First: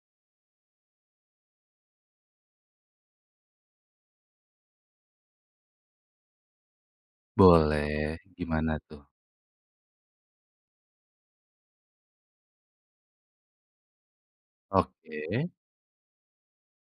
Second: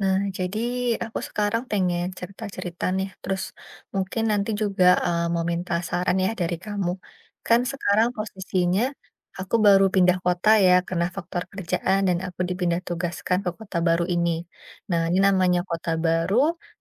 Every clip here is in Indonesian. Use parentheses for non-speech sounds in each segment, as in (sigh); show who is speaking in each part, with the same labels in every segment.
Speaker 1: Nah, jadi aku sekarang pengen cerita-cerita nih, terus mungkin nanti juga mau minta saran ya dari kamu. Kan sekarang
Speaker 2: Boleh, gimana
Speaker 1: posisinya
Speaker 2: tuh?
Speaker 1: aku baru pindah kota ya, karena faktor kerjaan dan aku dipindah tugaskan ke kota baru ini. Nah, ini
Speaker 2: Oke,
Speaker 1: namanya kota baru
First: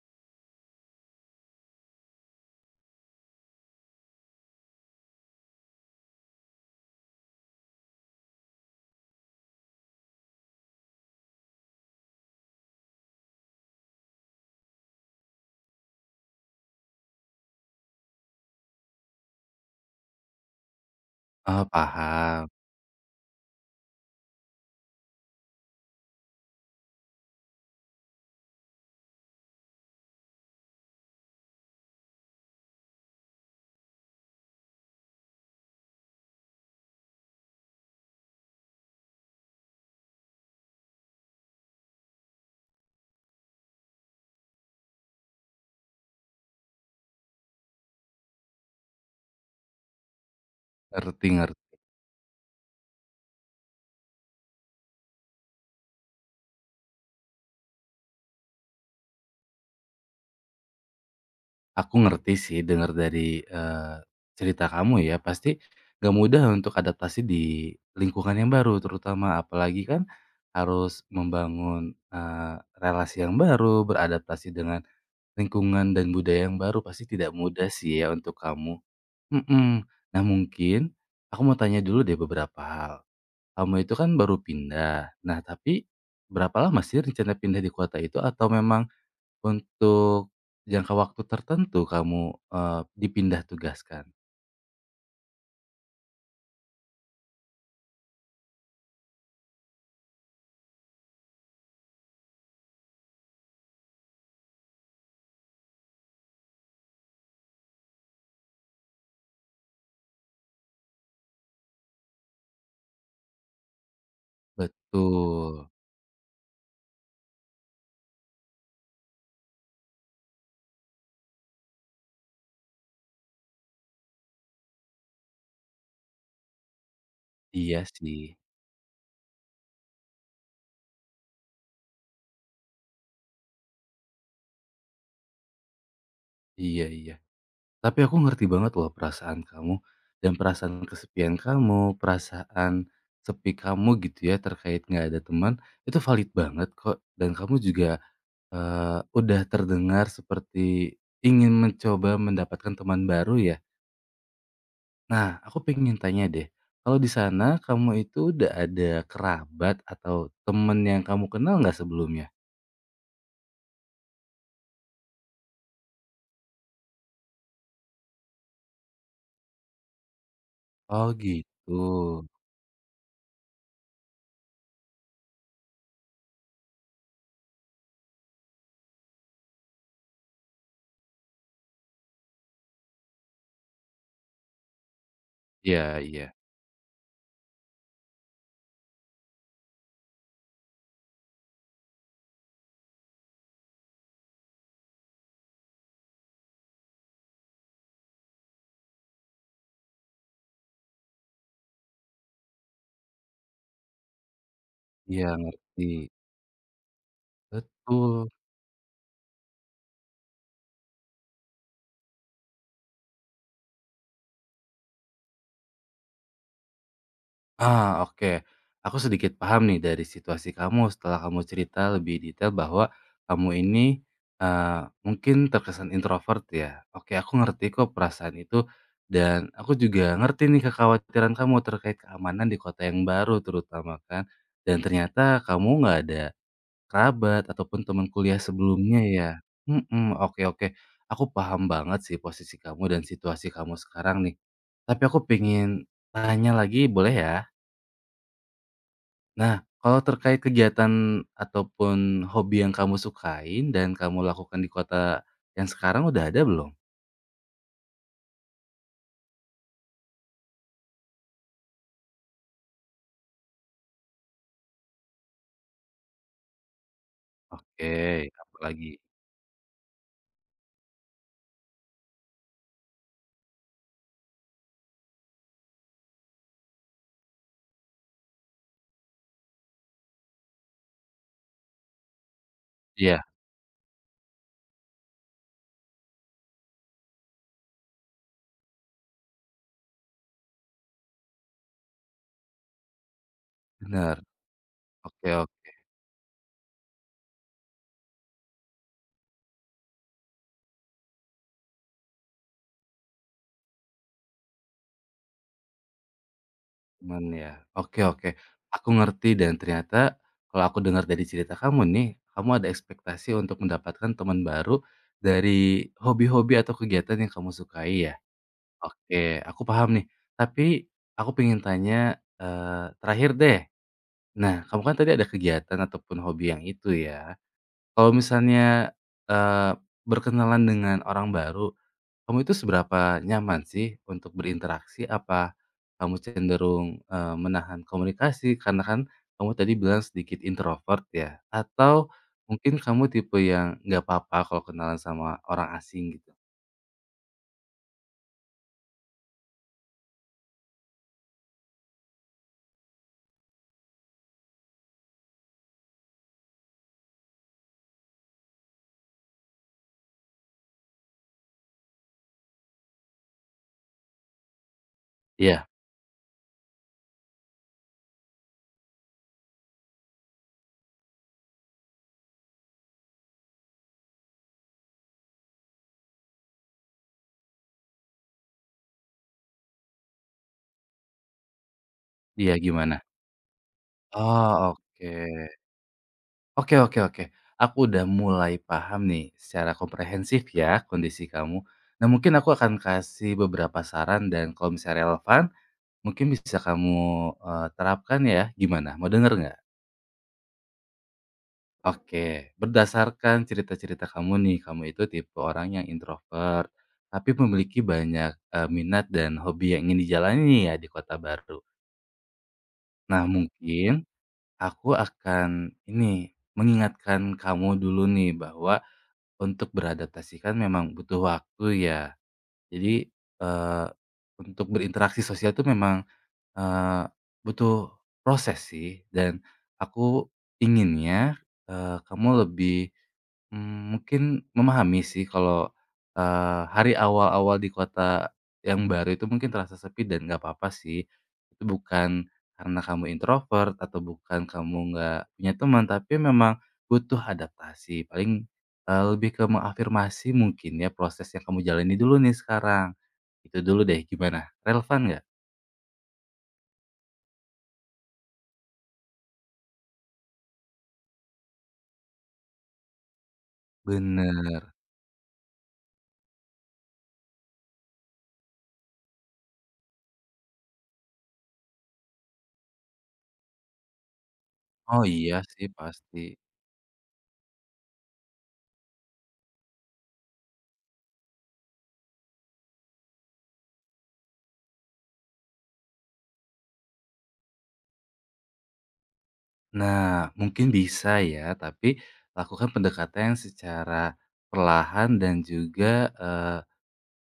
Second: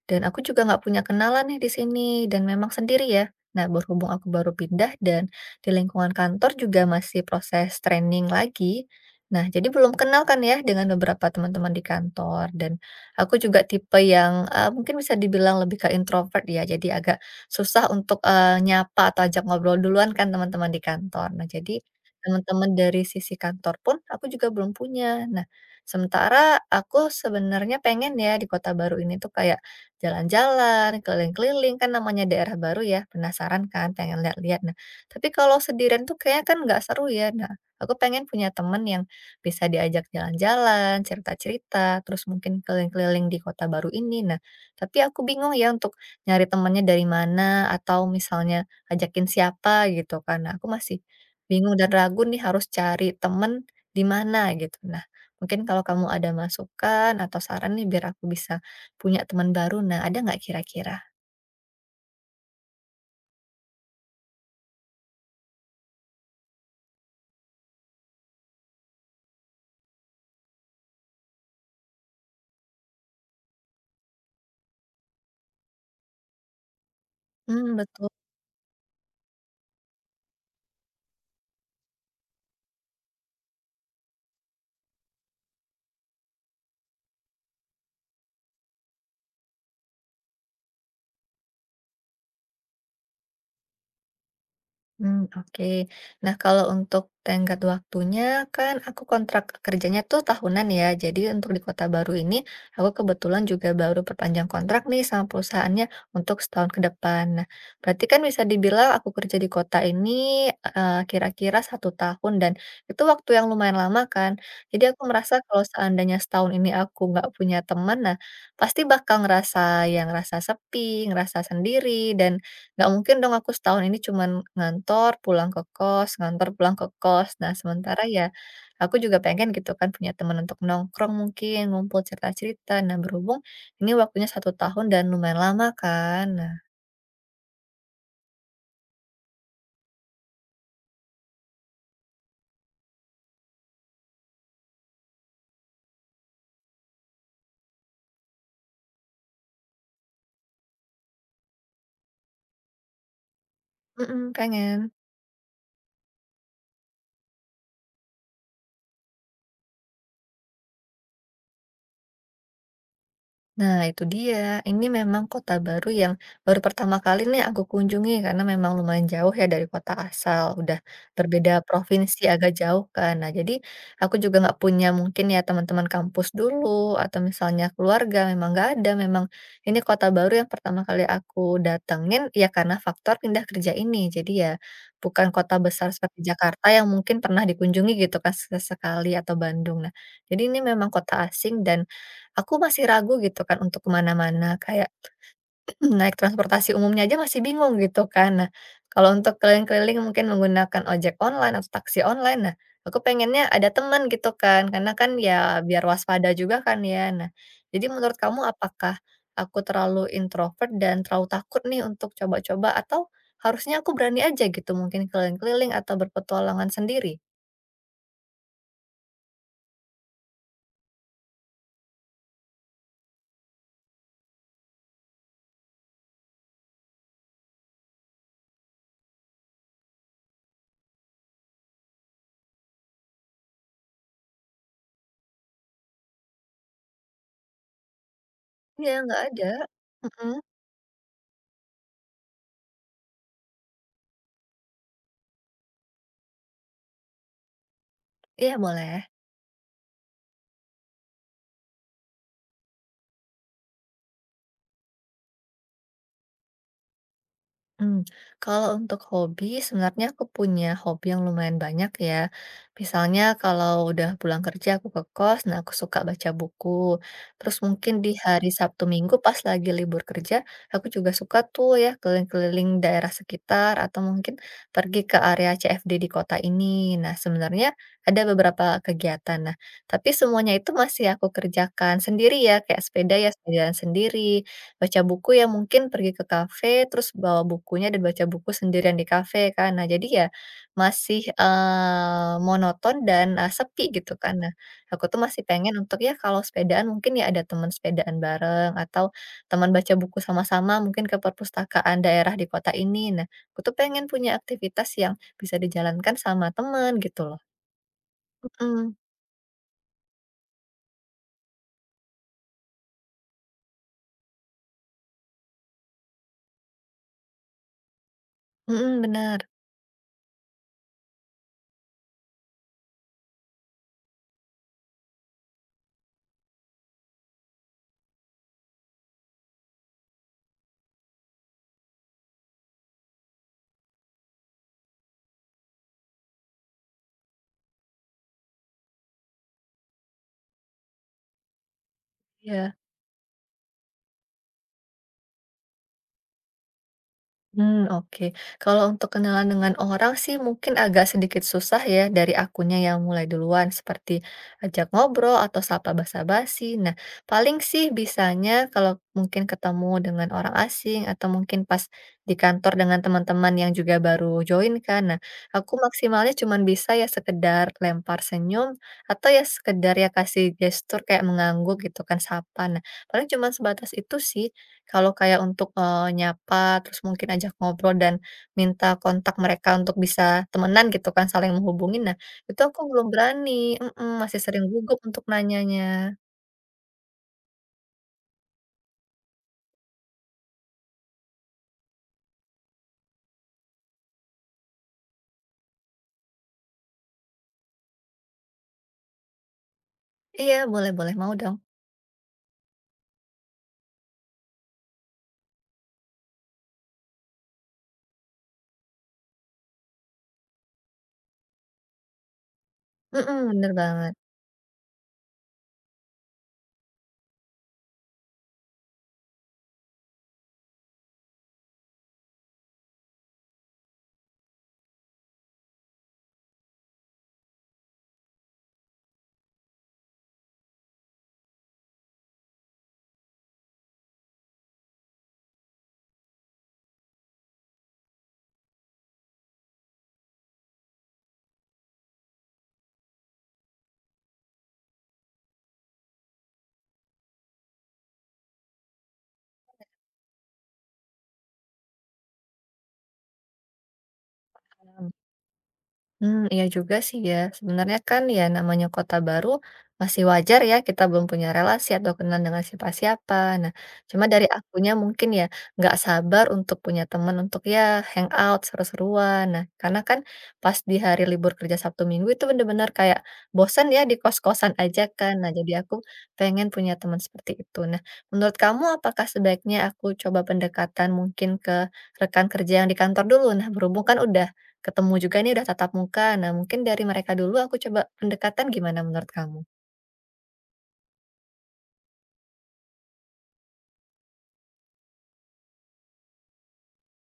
Speaker 1: dan aku juga nggak punya kenalan nih di sini dan memang sendiri ya. Nah, berhubung aku baru pindah dan di lingkungan kantor juga masih proses training lagi. Nah, jadi belum kenal kan ya dengan beberapa teman-teman di kantor dan aku juga tipe yang, mungkin bisa dibilang lebih ke introvert ya, jadi agak susah untuk, nyapa atau ajak ngobrol duluan kan teman-teman di kantor. Nah, jadi
Speaker 2: paham,
Speaker 1: teman-teman dari sisi kantor pun aku juga belum punya. Nah, sementara aku sebenarnya pengen ya di kota baru ini tuh kayak jalan-jalan, keliling-keliling, kan namanya daerah baru ya, penasaran kan, pengen lihat-lihat. Nah, tapi kalau sendirian tuh kayaknya kan nggak seru ya. Nah, aku pengen punya teman yang bisa diajak jalan-jalan, cerita-cerita, terus mungkin keliling-keliling di kota baru ini. Nah, tapi aku bingung ya untuk nyari temennya dari mana atau misalnya ajakin siapa gitu karena aku masih
Speaker 2: ngerti ngerti.
Speaker 1: bingung dan ragu nih harus cari temen di mana gitu. Nah, mungkin kalau kamu ada masukan atau saran nih biar aku bisa punya teman baru. Nah, ada nggak kira-kira?
Speaker 2: Aku ngerti sih dengar dari, cerita kamu ya, pasti gak mudah untuk adaptasi di lingkungan yang baru, terutama apalagi kan harus membangun, relasi yang baru, beradaptasi dengan lingkungan dan budaya yang baru, pasti tidak mudah
Speaker 1: Hmm,
Speaker 2: sih
Speaker 1: betul.
Speaker 2: ya untuk kamu. Mhm. Nah mungkin, aku mau tanya dulu deh beberapa hal. Kamu itu kan baru pindah. Nah, tapi berapa lama sih rencana pindah di kota itu? Atau memang untuk jangka waktu tertentu kamu, dipindah tugaskan?
Speaker 1: Mmm, oke. Nah, kalau untuk tenggat waktunya kan aku kontrak kerjanya tuh tahunan ya. Jadi untuk di kota baru ini, aku kebetulan juga baru perpanjang kontrak nih sama perusahaannya untuk setahun ke depan. Nah, berarti kan bisa dibilang aku kerja di kota ini, kira-kira satu tahun dan itu waktu yang lumayan lama kan. Jadi aku merasa kalau
Speaker 2: Betul.
Speaker 1: seandainya setahun ini aku nggak punya teman, nah pasti bakal ngerasa yang ngerasa sepi, ngerasa sendiri dan nggak mungkin dong aku setahun ini cuman ngantor, pulang ke kos, ngantor, pulang ke kos. Nah,
Speaker 2: Iya
Speaker 1: sementara
Speaker 2: sih.
Speaker 1: ya aku juga pengen gitu kan punya teman untuk nongkrong mungkin, ngumpul cerita-cerita. Nah, berhubung ini waktunya satu tahun dan lumayan lama kan. Nah,
Speaker 2: Iya iya. Tapi aku ngerti banget loh perasaan kamu dan perasaan kesepian kamu, perasaan sepi kamu gitu ya terkait nggak ada teman, itu valid banget kok dan kamu juga, udah terdengar seperti ingin mencoba mendapatkan teman baru ya?
Speaker 1: mhm, pengen.
Speaker 2: Nah, aku pengen tanya deh, kalau di sana kamu itu udah ada kerabat atau temen yang kamu kenal nggak sebelumnya?
Speaker 1: Nah, itu dia. Ini memang kota baru yang baru pertama kali nih aku kunjungi karena memang lumayan jauh ya dari kota asal. Udah
Speaker 2: Oh
Speaker 1: berbeda
Speaker 2: gitu,
Speaker 1: provinsi agak jauh kan. Nah, jadi aku juga nggak punya mungkin ya teman-teman kampus dulu atau misalnya keluarga memang nggak ada. Memang ini kota baru yang pertama kali aku datengin ya karena faktor pindah kerja ini. Jadi ya bukan kota
Speaker 2: iya
Speaker 1: besar seperti
Speaker 2: iya,
Speaker 1: Jakarta yang mungkin pernah dikunjungi gitu kan sesekali atau Bandung. Nah, jadi ini memang kota asing dan aku masih ragu gitu kan untuk kemana mana kayak (clears throat) naik transportasi umumnya aja masih bingung gitu kan. Nah, kalau untuk keliling-keliling mungkin menggunakan ojek online atau taksi online, nah aku pengennya ada teman gitu kan, karena kan
Speaker 2: iya
Speaker 1: ya biar
Speaker 2: ngerti,
Speaker 1: waspada juga kan ya. Nah, jadi menurut
Speaker 2: betul.
Speaker 1: kamu apakah aku terlalu introvert dan terlalu takut nih untuk coba-coba atau harusnya aku berani aja gitu mungkin keliling-keliling atau berpetualangan sendiri?
Speaker 2: Ah, oke. Aku sedikit paham nih dari situasi kamu setelah kamu cerita lebih detail bahwa kamu ini, mungkin terkesan introvert ya. Oke, aku ngerti kok perasaan itu dan aku juga ngerti nih kekhawatiran kamu terkait keamanan di kota yang baru terutama kan, dan ternyata kamu nggak ada kerabat ataupun teman kuliah
Speaker 1: Iya,
Speaker 2: sebelumnya
Speaker 1: nggak
Speaker 2: ya.
Speaker 1: ada.
Speaker 2: Mhm,
Speaker 1: Mhm,
Speaker 2: oke oke. Aku paham banget sih posisi kamu dan situasi kamu sekarang nih. Tapi aku pengen tanya lagi boleh ya?
Speaker 1: iya boleh.
Speaker 2: Nah, kalau terkait kegiatan ataupun hobi yang kamu sukain dan kamu lakukan di kota yang sekarang udah ada belum?
Speaker 1: Mmm, kalau untuk hobi, sebenarnya aku punya hobi yang lumayan banyak ya. Misalnya kalau udah pulang kerja aku ke kos, nah aku suka baca buku. Terus
Speaker 2: Oke,
Speaker 1: mungkin di hari Sabtu
Speaker 2: apalagi?
Speaker 1: Minggu pas lagi libur kerja, aku juga suka tuh ya keliling-keliling daerah sekitar atau mungkin pergi ke area CFD di kota ini. Nah sebenarnya ada beberapa kegiatan, nah tapi semuanya itu masih aku kerjakan sendiri ya, kayak sepeda
Speaker 2: Iya,
Speaker 1: ya sepedaan sendiri, baca buku ya mungkin pergi ke kafe, terus bawa bukunya dan baca buku sendirian di kafe kan. Nah jadi ya masih, monoton dan, sepi gitu
Speaker 2: benar.
Speaker 1: kan. Nah aku tuh
Speaker 2: Oke
Speaker 1: masih
Speaker 2: oke,
Speaker 1: pengen untuk ya kalau sepedaan mungkin ya ada teman sepedaan bareng atau teman baca buku sama-sama mungkin ke perpustakaan daerah di kota ini. Nah aku tuh pengen punya aktivitas yang bisa dijalankan sama teman gitu
Speaker 2: temen
Speaker 1: loh.
Speaker 2: ya. Oke oke, aku
Speaker 1: Mhm,
Speaker 2: ngerti dan ternyata kalau aku dengar dari cerita kamu nih, kamu ada ekspektasi untuk mendapatkan teman baru dari hobi-hobi atau kegiatan yang kamu sukai ya?
Speaker 1: mhm,
Speaker 2: Oke,
Speaker 1: bener,
Speaker 2: aku paham nih. Tapi aku pengen tanya, terakhir deh. Nah, kamu kan tadi ada kegiatan ataupun hobi yang itu ya. Kalau misalnya, eee, berkenalan dengan orang baru, kamu itu seberapa nyaman sih untuk berinteraksi? Apa kamu cenderung, menahan komunikasi? Karena kan kamu tadi bilang sedikit introvert ya? Atau
Speaker 1: iya.
Speaker 2: mungkin kamu tipe yang nggak apa-apa kalau kenalan sama orang asing gitu?
Speaker 1: Hmm, oke. Kalau untuk kenalan dengan orang sih mungkin agak sedikit susah ya dari akunya yang mulai duluan, seperti ajak ngobrol atau sapa basa-basi. Nah, paling sih bisanya kalau mungkin ketemu dengan orang asing atau mungkin pas di kantor dengan teman-teman yang juga baru join kan. Nah,
Speaker 2: Iya
Speaker 1: aku maksimalnya cuman bisa ya sekedar lempar senyum atau ya sekedar ya kasih gestur kayak mengangguk gitu kan, sapa. Nah, paling cuman sebatas itu sih. Kalau kayak untuk, nyapa, terus mungkin ajak ngobrol dan minta kontak mereka untuk bisa temenan gitu kan, saling menghubungin. Nah,
Speaker 2: iya,
Speaker 1: itu aku
Speaker 2: gimana?
Speaker 1: belum berani, mhm, masih sering
Speaker 2: Oh,
Speaker 1: gugup untuk
Speaker 2: oke.
Speaker 1: nanyanya.
Speaker 2: Oke. Aku udah mulai paham nih secara komprehensif ya kondisi kamu. Nah mungkin aku akan kasih beberapa saran dan kalau misalnya relevan, mungkin bisa kamu, terapkan ya. Gimana, mau denger nggak?
Speaker 1: Iya, boleh boleh, mau dong.
Speaker 2: Oke. Berdasarkan cerita-cerita kamu nih, kamu itu tipe orang yang introvert, tapi memiliki banyak, minat dan hobi yang ingin dijalani ya di kota baru. Nah
Speaker 1: Mhm, bener
Speaker 2: mungkin,
Speaker 1: banget.
Speaker 2: aku akan ini, mengingatkan kamu dulu nih bahwa untuk beradaptasi kan memang butuh waktu ya. Jadi, eee, untuk berinteraksi sosial itu memang, eee, butuh proses sih dan aku inginnya, kamu lebih mungkin memahami sih kalau, hari awal-awal di kota yang baru itu mungkin terasa sepi dan nggak apa-apa sih. Itu bukan karena kamu introvert atau bukan kamu nggak punya teman, tapi memang butuh adaptasi. Paling, lebih ke mengafirmasi mungkin ya proses yang kamu jalani dulu nih sekarang. Itu dulu deh, gimana? Relevan nggak?
Speaker 1: Hmm, iya juga sih ya. Sebenarnya kan ya namanya kota baru masih wajar ya kita belum punya relasi atau kenal dengan siapa-siapa. Nah, cuma dari
Speaker 2: Bener.
Speaker 1: akunya mungkin ya nggak sabar untuk punya teman untuk ya hangout, seru-seruan. Nah, karena kan pas di hari libur kerja Sabtu Minggu itu bener-bener kayak bosan ya di kos-kosan aja
Speaker 2: Oh
Speaker 1: kan.
Speaker 2: iya
Speaker 1: Nah,
Speaker 2: sih,
Speaker 1: jadi aku
Speaker 2: pasti.
Speaker 1: pengen punya teman seperti itu. Nah, menurut kamu apakah sebaiknya aku coba pendekatan mungkin ke rekan kerja yang di kantor dulu? Nah, berhubung kan udah ketemu juga nih udah tatap muka. Nah, mungkin dari mereka dulu aku coba pendekatan gimana menurut kamu?
Speaker 2: Nah, mungkin bisa ya, tapi lakukan pendekatan yang secara perlahan dan juga,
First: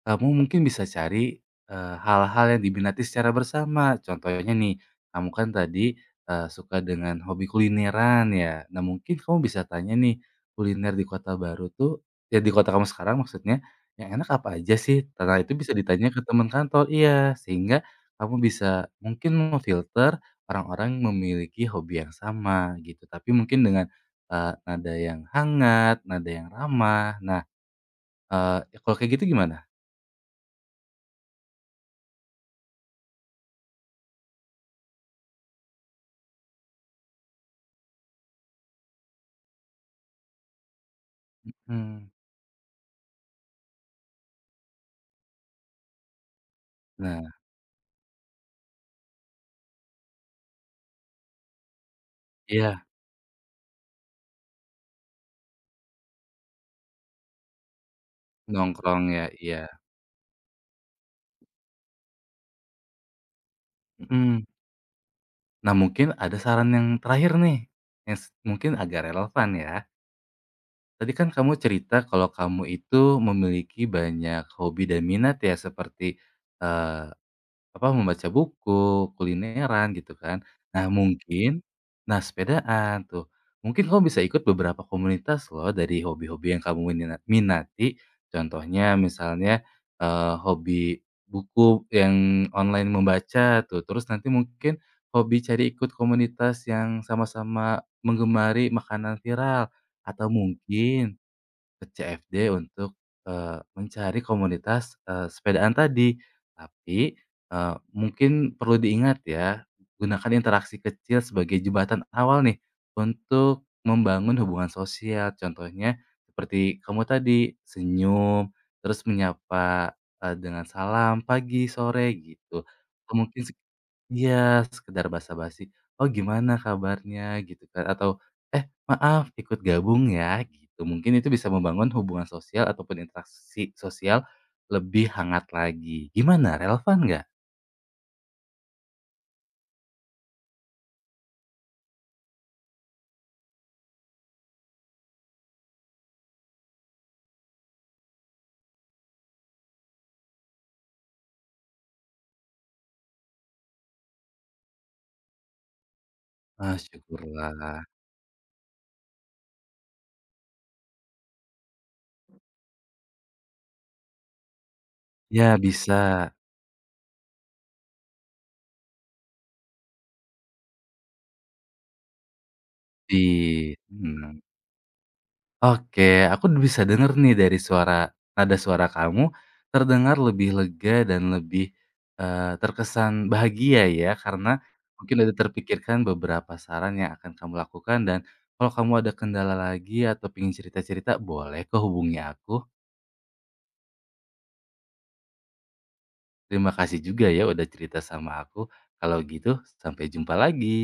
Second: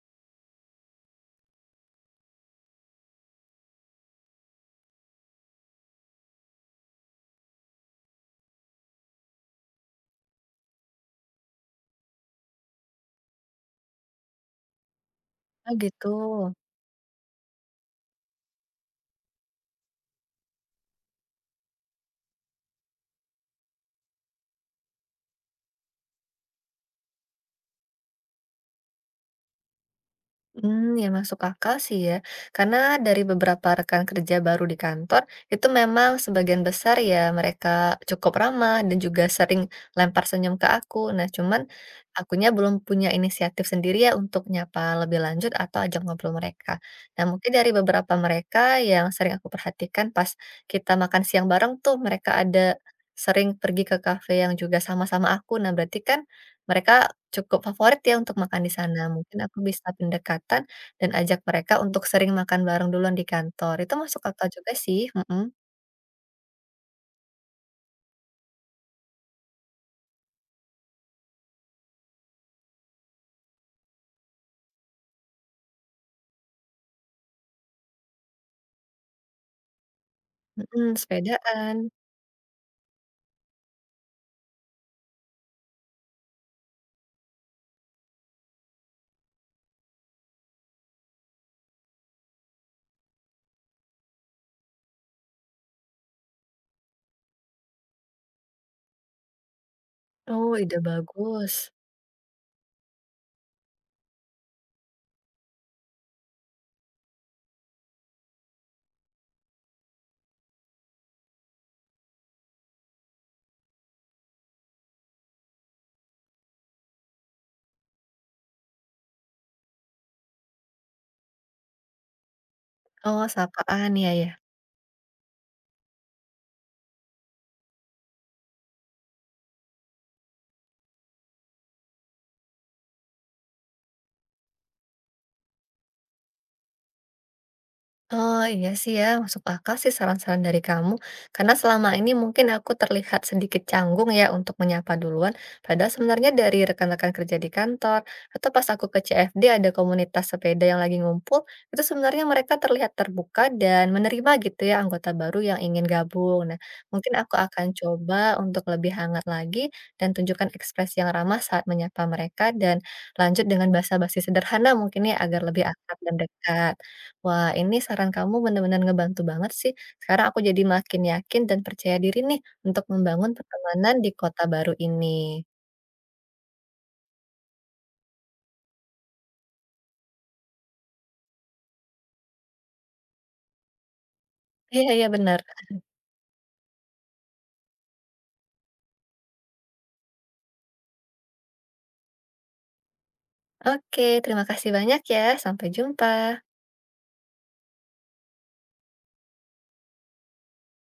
Speaker 2: kamu mungkin bisa cari, hal-hal yang diminati secara bersama. Contohnya nih, kamu kan tadi, suka dengan hobi kulineran ya. Nah, mungkin kamu bisa tanya nih, kuliner di kota baru tuh ya di kota kamu sekarang maksudnya, yang enak apa aja sih? Karena itu bisa
Speaker 1: Oh gitu.
Speaker 2: ditanya ke teman kantor iya, sehingga kamu bisa mungkin memfilter orang-orang yang memiliki hobi yang sama gitu. Tapi mungkin dengan, nada yang hangat, nada yang ramah. Nah, kalau kayak gitu gimana?
Speaker 1: Hmm, ya masuk akal sih ya, karena dari beberapa rekan kerja baru di kantor, itu memang sebagian besar ya mereka cukup ramah dan juga sering lempar senyum ke aku. Nah, cuman
Speaker 2: Mmm.
Speaker 1: akunya belum punya inisiatif sendiri ya untuk nyapa lebih lanjut atau ajak ngobrol mereka. Nah,
Speaker 2: Nah,
Speaker 1: mungkin dari beberapa mereka yang sering aku perhatikan pas kita makan siang bareng tuh, mereka ada
Speaker 2: iya,
Speaker 1: sering pergi ke kafe yang juga sama-sama aku. Nah, berarti kan mereka cukup favorit ya untuk makan di
Speaker 2: nongkrong
Speaker 1: sana.
Speaker 2: ya,
Speaker 1: Mungkin aku
Speaker 2: iya,
Speaker 1: bisa pendekatan dan ajak mereka untuk sering makan bareng duluan di kantor. Itu masuk
Speaker 2: mhm.
Speaker 1: akal juga sih, mhm,
Speaker 2: Nah, mungkin ada saran yang terakhir nih, yang s mungkin agak relevan ya. Tadi kan kamu cerita kalau kamu itu memiliki banyak hobi dan minat ya seperti, eh, apa, membaca buku, kulineran gitu kan. Nah
Speaker 1: mhm,
Speaker 2: mungkin
Speaker 1: sepedaan.
Speaker 2: nah, sepedaan tuh, mungkin kamu bisa ikut beberapa komunitas loh dari hobi-hobi yang kamu minat minati. Contohnya misalnya, hobi buku yang online membaca tuh, terus nanti mungkin hobi cari ikut komunitas yang sama-sama menggemari makanan viral, atau
Speaker 1: Oh, ide
Speaker 2: mungkin
Speaker 1: bagus.
Speaker 2: ke CFD untuk, mencari komunitas, sepedaan tadi. Tapi, mungkin perlu diingat ya, gunakan interaksi kecil sebagai jembatan awal nih untuk membangun hubungan sosial. Contohnya seperti kamu tadi, senyum, terus menyapa, dengan salam pagi, sore, gitu. Atau
Speaker 1: Oh,
Speaker 2: mungkin
Speaker 1: sapaan, ya, ya.
Speaker 2: iya, sekedar basa-basi, "Oh, gimana kabarnya?" Gitu kan, atau, "Eh, maaf, ikut gabung ya," gitu. Mungkin itu bisa membangun hubungan sosial ataupun interaksi sosial lebih hangat lagi. Gimana, relevan nggak?
Speaker 1: Oh, iya sih ya, masuk akal sih saran-saran dari kamu. Karena selama ini mungkin aku terlihat sedikit canggung ya untuk menyapa duluan. Padahal sebenarnya dari rekan-rekan kerja di kantor, atau pas aku ke CFD ada komunitas sepeda yang lagi ngumpul, itu sebenarnya mereka terlihat terbuka dan menerima gitu ya anggota baru yang ingin gabung. Nah,
Speaker 2: Ah,
Speaker 1: mungkin aku akan
Speaker 2: syukurlah.
Speaker 1: coba untuk lebih hangat lagi dan tunjukkan ekspresi yang ramah saat menyapa mereka dan lanjut dengan bahasa basi sederhana mungkin ya agar
Speaker 2: Ya
Speaker 1: lebih
Speaker 2: bisa,
Speaker 1: akrab dan dekat. Wah, ini saran kamu benar-benar ngebantu banget sih. Sekarang aku jadi makin yakin dan percaya diri nih untuk
Speaker 2: di
Speaker 1: membangun pertemanan di
Speaker 2: mhm.
Speaker 1: kota baru ini.
Speaker 2: Oke, aku bisa denger nih dari suara nada suara kamu, terdengar lebih lega dan lebih, terkesan bahagia ya, karena
Speaker 1: Iya, iya
Speaker 2: mungkin udah
Speaker 1: benar.
Speaker 2: terpikirkan beberapa saran yang akan kamu lakukan dan kalau kamu ada kendala lagi atau ingin cerita-cerita, boleh kok hubungi aku.
Speaker 1: Oke, terima kasih banyak ya. Sampai jumpa.
Speaker 2: Terima kasih juga ya udah cerita sama aku. Kalau gitu sampai jumpa lagi.